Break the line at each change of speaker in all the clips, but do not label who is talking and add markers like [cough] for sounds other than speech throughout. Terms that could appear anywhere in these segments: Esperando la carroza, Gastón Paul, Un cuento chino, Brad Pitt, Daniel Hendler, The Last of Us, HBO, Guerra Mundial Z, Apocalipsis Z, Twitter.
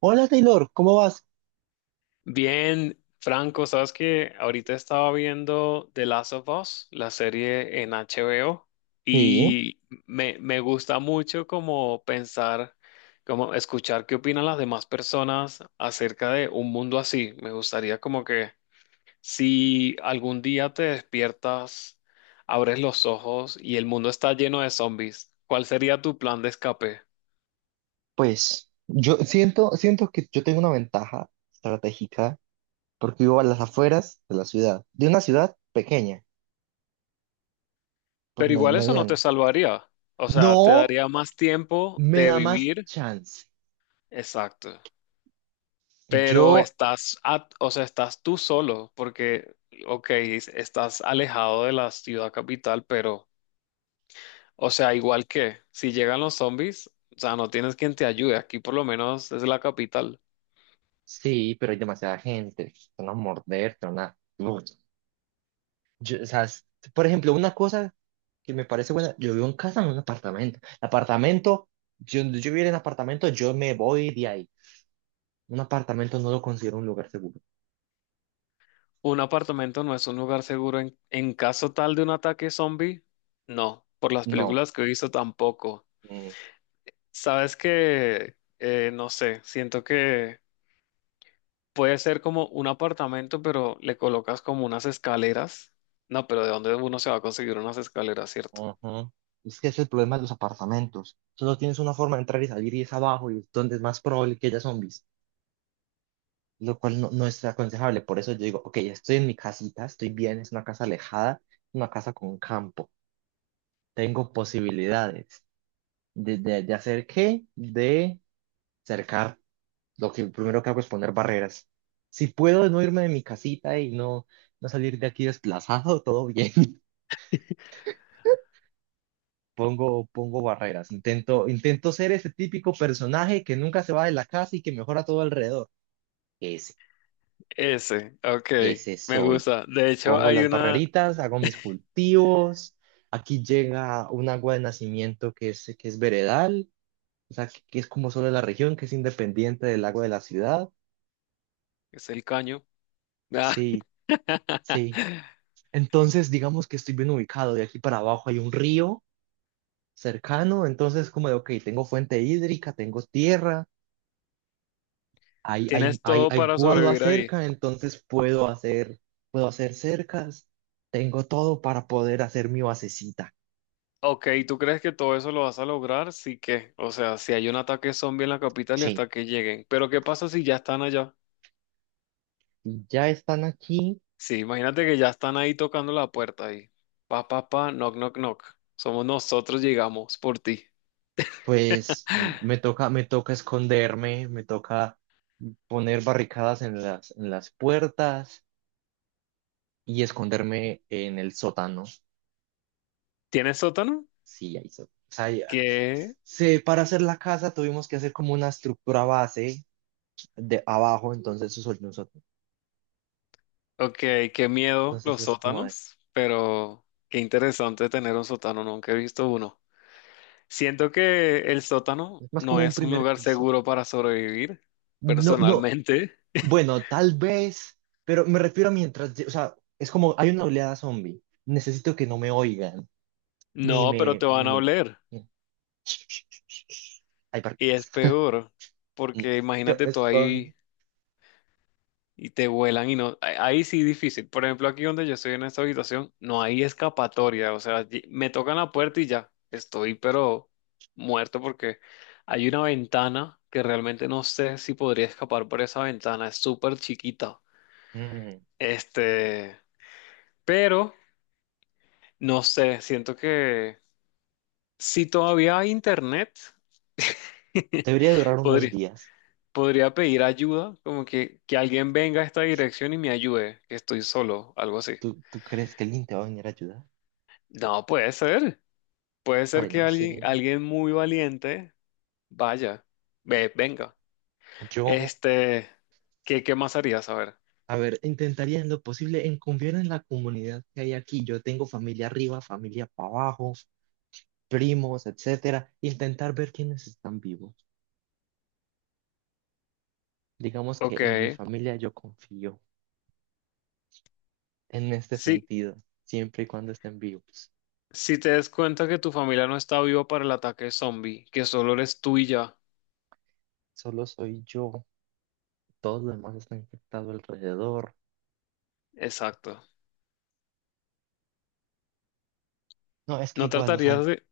Hola Taylor, ¿cómo vas?
Bien, Franco, sabes que ahorita estaba viendo The Last of Us, la serie en HBO,
Sí,
y me gusta mucho como pensar, como escuchar qué opinan las demás personas acerca de un mundo así. Me gustaría como que si algún día te despiertas, abres los ojos y el mundo está lleno de zombies, ¿cuál sería tu plan de escape?
pues yo siento que yo tengo una ventaja estratégica porque vivo a las afueras de la ciudad, de una ciudad pequeña, pues
Pero igual eso no te
mediana.
salvaría. O sea, te
No,
daría más tiempo
me
de
da más
vivir.
chance.
Exacto.
Yo
Pero estás, o sea, estás tú solo, porque, ok, estás alejado de la ciudad capital, pero, o sea, igual que si llegan los zombies, o sea, no tienes quien te ayude. Aquí por lo menos es la capital.
sí, pero hay demasiada gente, te van a morder, te van a... Uf. Yo, o sea, por ejemplo, una cosa que me parece buena, yo vivo en casa, no en un apartamento. El apartamento, yo viviera en apartamento, yo me voy de ahí. Un apartamento no lo considero un lugar seguro.
Un apartamento no es un lugar seguro en caso tal de un ataque zombie. No, por las
No.
películas que he visto tampoco.
Mm,
Sabes que, no sé, siento que puede ser como un apartamento, pero le colocas como unas escaleras. No, pero ¿de dónde uno se va a conseguir unas escaleras, cierto?
ajá. Es que ese es el problema de los apartamentos. Solo tienes una forma de entrar y salir y es abajo y es donde es más probable que haya zombies, lo cual no es aconsejable. Por eso yo digo, ok, estoy en mi casita, estoy bien, es una casa alejada, una casa con campo. Tengo posibilidades de hacer qué, de cercar. Lo que primero que hago es poner barreras. Si puedo no irme de mi casita y no salir de aquí desplazado, [laughs] todo bien. Pongo barreras, intento ser ese típico personaje que nunca se va de la casa y que mejora todo alrededor. Ese,
Ese, ok,
ese
me
soy.
gusta. De hecho,
Pongo
hay
las
una,
barreritas, hago mis cultivos. Aquí llega un agua de nacimiento que es veredal, o sea, que es como solo de la región, que es independiente del agua de la ciudad.
es el caño. Ah,
Sí, sí.
[laughs]
Entonces, digamos que estoy bien ubicado. De aquí para abajo hay un río cercano, entonces como de, ok, tengo fuente hídrica, tengo tierra, hay, hay,
tienes
hay,
todo
hay
para
guadua
sobrevivir ahí.
cerca, entonces puedo hacer cercas, tengo todo para poder hacer mi basecita.
Ok, ¿tú crees que todo eso lo vas a lograr? Sí, que, o sea, si hay un ataque zombie en la capital y
Sí,
hasta que lleguen. Pero ¿qué pasa si ya están allá?
y ya están aquí,
Sí, imagínate que ya están ahí tocando la puerta ahí. Pa, pa, pa, knock, knock, knock. Somos nosotros, llegamos por ti.
pues me toca esconderme, me toca poner barricadas en las puertas y esconderme en el sótano.
¿Tienes sótano?
Sí, ahí o sea,
Qué,
para hacer la casa tuvimos que hacer como una estructura base de abajo, entonces eso es un sótano.
ok, qué miedo
Entonces
los
es como de.
sótanos, pero qué interesante tener un sótano, nunca he visto uno. Siento que el sótano
Es más
no
como un
es un
primer
lugar
piso.
seguro para sobrevivir,
No, no,
personalmente. [laughs]
bueno, tal vez, pero me refiero a mientras, o sea, es como hay una oleada zombie. Necesito que no me oigan, ni
No, pero te van a oler
ni- hay
y es
barcas.
peor,
No,
porque
yo me
imagínate tú
escondo.
ahí y te vuelan y no, ahí ahí sí difícil. Por ejemplo, aquí donde yo estoy en esta habitación, no hay escapatoria, o sea, me tocan la puerta y ya, estoy pero muerto porque hay una ventana que realmente no sé si podría escapar por esa ventana, es súper chiquita.
Mm.
Este, pero no sé, siento que si todavía hay internet, [laughs]
Debería durar unos
podría,
días.
podría pedir ayuda, como que alguien venga a esta dirección y me ayude, que estoy solo, algo así.
¿Tú, tú crees que alguien te va a venir a ayudar?
No puede ser. Puede ser que
Bueno,
alguien,
sí.
alguien muy valiente vaya, venga.
Yo,
Este, ¿qué más harías? A ver.
a ver, intentaría en lo posible en confiar en la comunidad que hay aquí. Yo tengo familia arriba, familia para abajo, primos, etcétera, intentar ver quiénes están vivos. Digamos
Ok.
que en mi familia yo confío en este
Si,
sentido, siempre y cuando estén vivos.
si te des cuenta que tu familia no está viva para el ataque zombie, que solo eres tú y ya.
Solo soy yo, todos los demás están infectados alrededor.
Exacto.
No, es que
No
igual, o sea,
tratarías de...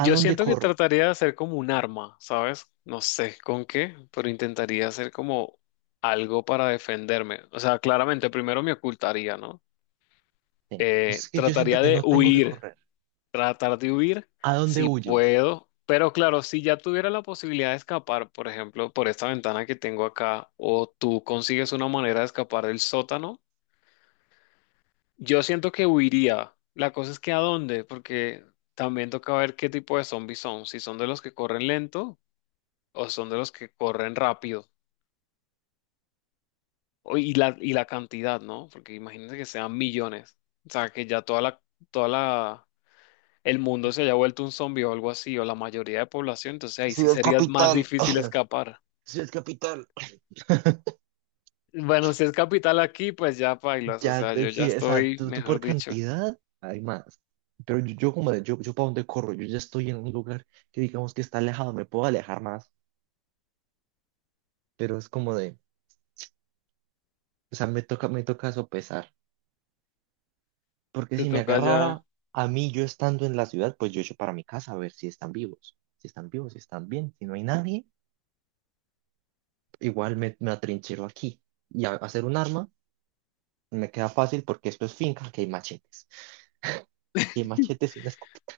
¿a dónde
siento que
corro?
trataría de hacer como un arma, ¿sabes? No sé con qué, pero intentaría hacer como algo para defenderme. O sea, claramente primero me ocultaría, ¿no?
Sí. Es que yo siento
Trataría
que
de
no tengo que
huir.
correr.
Tratar de huir
¿A dónde
si
huyes?
puedo, pero claro, si ya tuviera la posibilidad de escapar, por ejemplo, por esta ventana que tengo acá, o tú consigues una manera de escapar del sótano, yo siento que huiría. La cosa es que a dónde, porque también toca ver qué tipo de zombies son, si son de los que corren lento o son de los que corren rápido. Y la cantidad, ¿no? Porque imagínense que sean millones, o sea, que ya toda la el mundo se haya vuelto un zombie o algo así, o la mayoría de población, entonces ahí sí
Ciudad
sería más
capital,
difícil escapar.
ciudad capital. [laughs]
Bueno, si es capital aquí, pues ya pailas, o
Ya,
sea, yo ya
sí, o sea,
estoy,
tú
mejor
por
dicho,
cantidad hay más. Pero yo como de, yo para dónde corro, yo ya estoy en un lugar que digamos que está alejado, me puedo alejar más, pero es como de, o sea, me toca sopesar. Porque
te
si me
toca
agarrara
ya.
a mí, yo estando en la ciudad, pues yo echo para mi casa a ver si están vivos, si están vivos, si están bien, si no hay nadie, igual me, me atrinchero aquí. Y hacer un arma me queda fácil porque esto es finca, que hay machetes. Y hay machetes y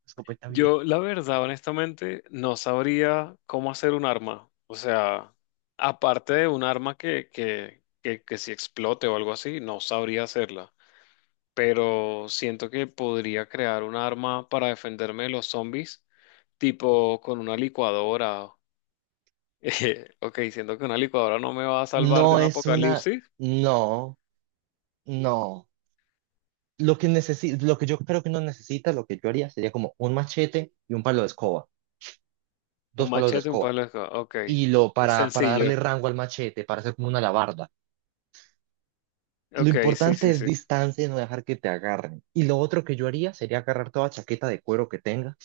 una escopeta vieja.
Yo, la verdad, honestamente, no sabría cómo hacer un arma, o sea, aparte de un arma que si explote o algo así, no sabría hacerla, pero siento que podría crear un arma para defenderme de los zombies, tipo con una licuadora. Ok, siento que una licuadora no me va a salvar de
No
un
es una,
apocalipsis.
no. No, lo que lo que yo creo que no necesita, lo que yo haría sería como un machete y un palo de escoba,
Un
dos palos de
machete, un
escoba,
palo de escoba. Ok,
y lo
es
para darle
sencillo.
rango al machete, para hacer como una alabarda. Lo
Ok, sí,
importante
sí,
es
sí.
distancia y no dejar que te agarren. Y lo otro que yo haría sería agarrar toda chaqueta de cuero que tenga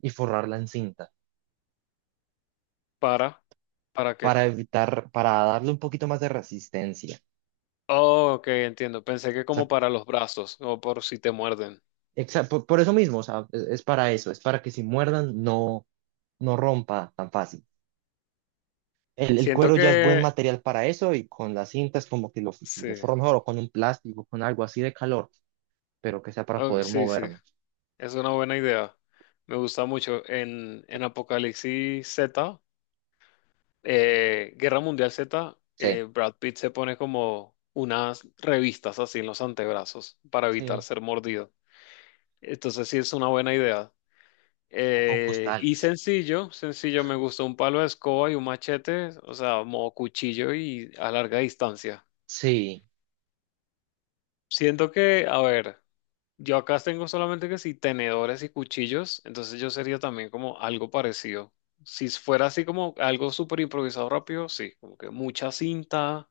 y forrarla en cinta
¿Para? ¿Para qué?
para evitar, para darle un poquito más de resistencia.
Oh, ok, entiendo. Pensé que
O sea,
como para los brazos o por si te muerden.
por eso mismo, o sea, es para eso, es para que si muerdan no rompa tan fácil. El
Siento
cuero ya es buen
que...
material para eso y con las cintas como que
Sí,
lo forro mejor o con un plástico, con algo así de calor, pero que sea para
oh,
poder
sí, sí.
moverme.
Es una buena idea. Me gusta mucho. En Apocalipsis Z, Guerra Mundial Z,
Sí,
Brad Pitt se pone como unas revistas así en los antebrazos para evitar
sí.
ser mordido. Entonces sí es una buena idea.
O con
Y
costales.
sencillo, sencillo, me gusta un palo de escoba y un machete, o sea, modo cuchillo y a larga distancia.
Sí,
Siento que, a ver, yo acá tengo solamente que si tenedores y cuchillos, entonces yo sería también como algo parecido. Si fuera así como algo súper improvisado rápido, sí, como que mucha cinta,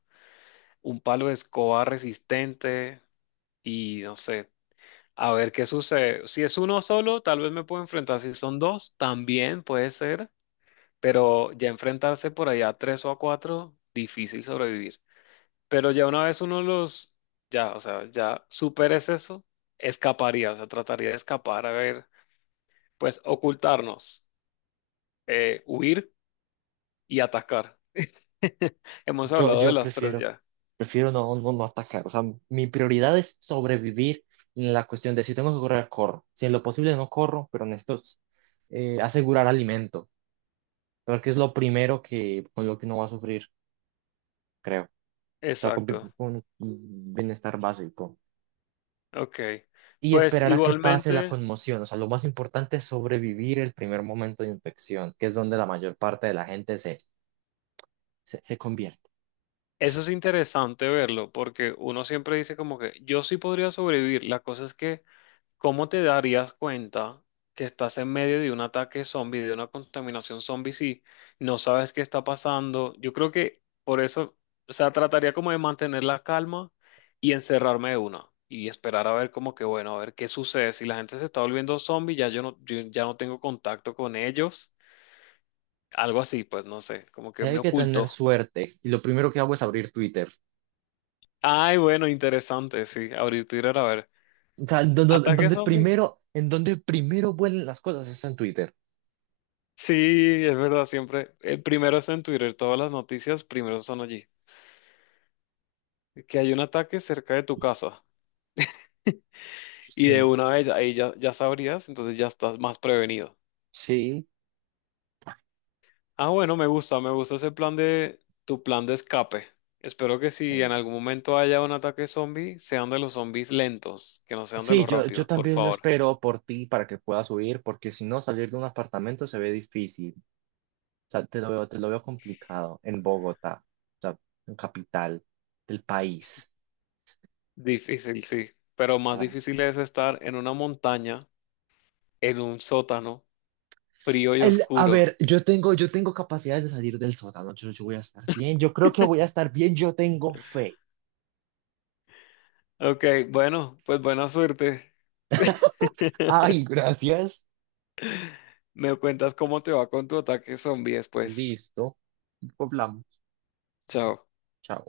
un palo de escoba resistente y no sé, a ver qué sucede. Si es uno solo, tal vez me puedo enfrentar. Si son dos, también puede ser. Pero ya enfrentarse por allá a tres o a cuatro, difícil sobrevivir. Pero ya una vez uno los, ya, o sea, ya superes eso, escaparía, o sea, trataría de escapar, a ver, pues ocultarnos, huir y atacar. [laughs] Hemos
yo,
hablado de
yo
las tres
prefiero,
ya.
prefiero no atacar. O sea, mi prioridad es sobrevivir en la cuestión de si tengo que correr, corro. Si en lo posible no corro, pero necesito, asegurar alimento, porque es lo primero que, con lo que uno va a sufrir, creo. O sea, con,
Exacto.
con bienestar básico.
Ok.
Y
Pues
esperar a que pase la
igualmente.
conmoción. O sea, lo más importante es sobrevivir el primer momento de infección, que es donde la mayor parte de la gente se convierte.
Eso es interesante verlo, porque uno siempre dice como que yo sí podría sobrevivir. La cosa es que, ¿cómo te darías cuenta que estás en medio de un ataque zombie, de una contaminación zombie, si no sabes qué está pasando? Yo creo que por eso, o sea, trataría como de mantener la calma y encerrarme de una y esperar a ver como que, bueno, a ver qué sucede. Si la gente se está volviendo zombie, ya yo no, yo ya no tengo contacto con ellos. Algo así, pues no sé, como que me
Hay que tener
oculto.
suerte. Y lo primero que hago es abrir Twitter.
Ay, bueno, interesante, sí, abrir Twitter a ver.
O sea,
¿Ataque
donde
zombie?
primero, en donde primero vuelen las cosas es en Twitter.
Sí, es verdad, siempre. El primero es en Twitter, todas las noticias primero son allí. Que hay un ataque cerca de tu casa. Y de
Sí.
una vez ahí ya, ya sabrías, entonces ya estás más prevenido.
Sí,
Ah, bueno, me gusta ese plan de tu plan de escape. Espero que si
sí.
en algún momento haya un ataque zombie, sean de los zombies lentos, que no sean de
Sí,
los
yo
rápidos, por
también lo
favor.
espero por ti para que puedas huir, porque si no, salir de un apartamento se ve difícil. O sea, te lo veo complicado en Bogotá, o sea, en capital del país.
Difícil, sí, pero más
Sea,
difícil es estar en una montaña, en un sótano. Frío y
el, a
oscuro.
ver, yo tengo capacidades de salir del sótano. Yo voy a estar bien. Yo creo que voy a estar bien. Yo tengo fe.
Ok, bueno, pues buena suerte. [laughs]
Ay, gracias.
Me cuentas cómo te va con tu ataque zombie después.
Listo. Poblamos.
Chao.
Chao.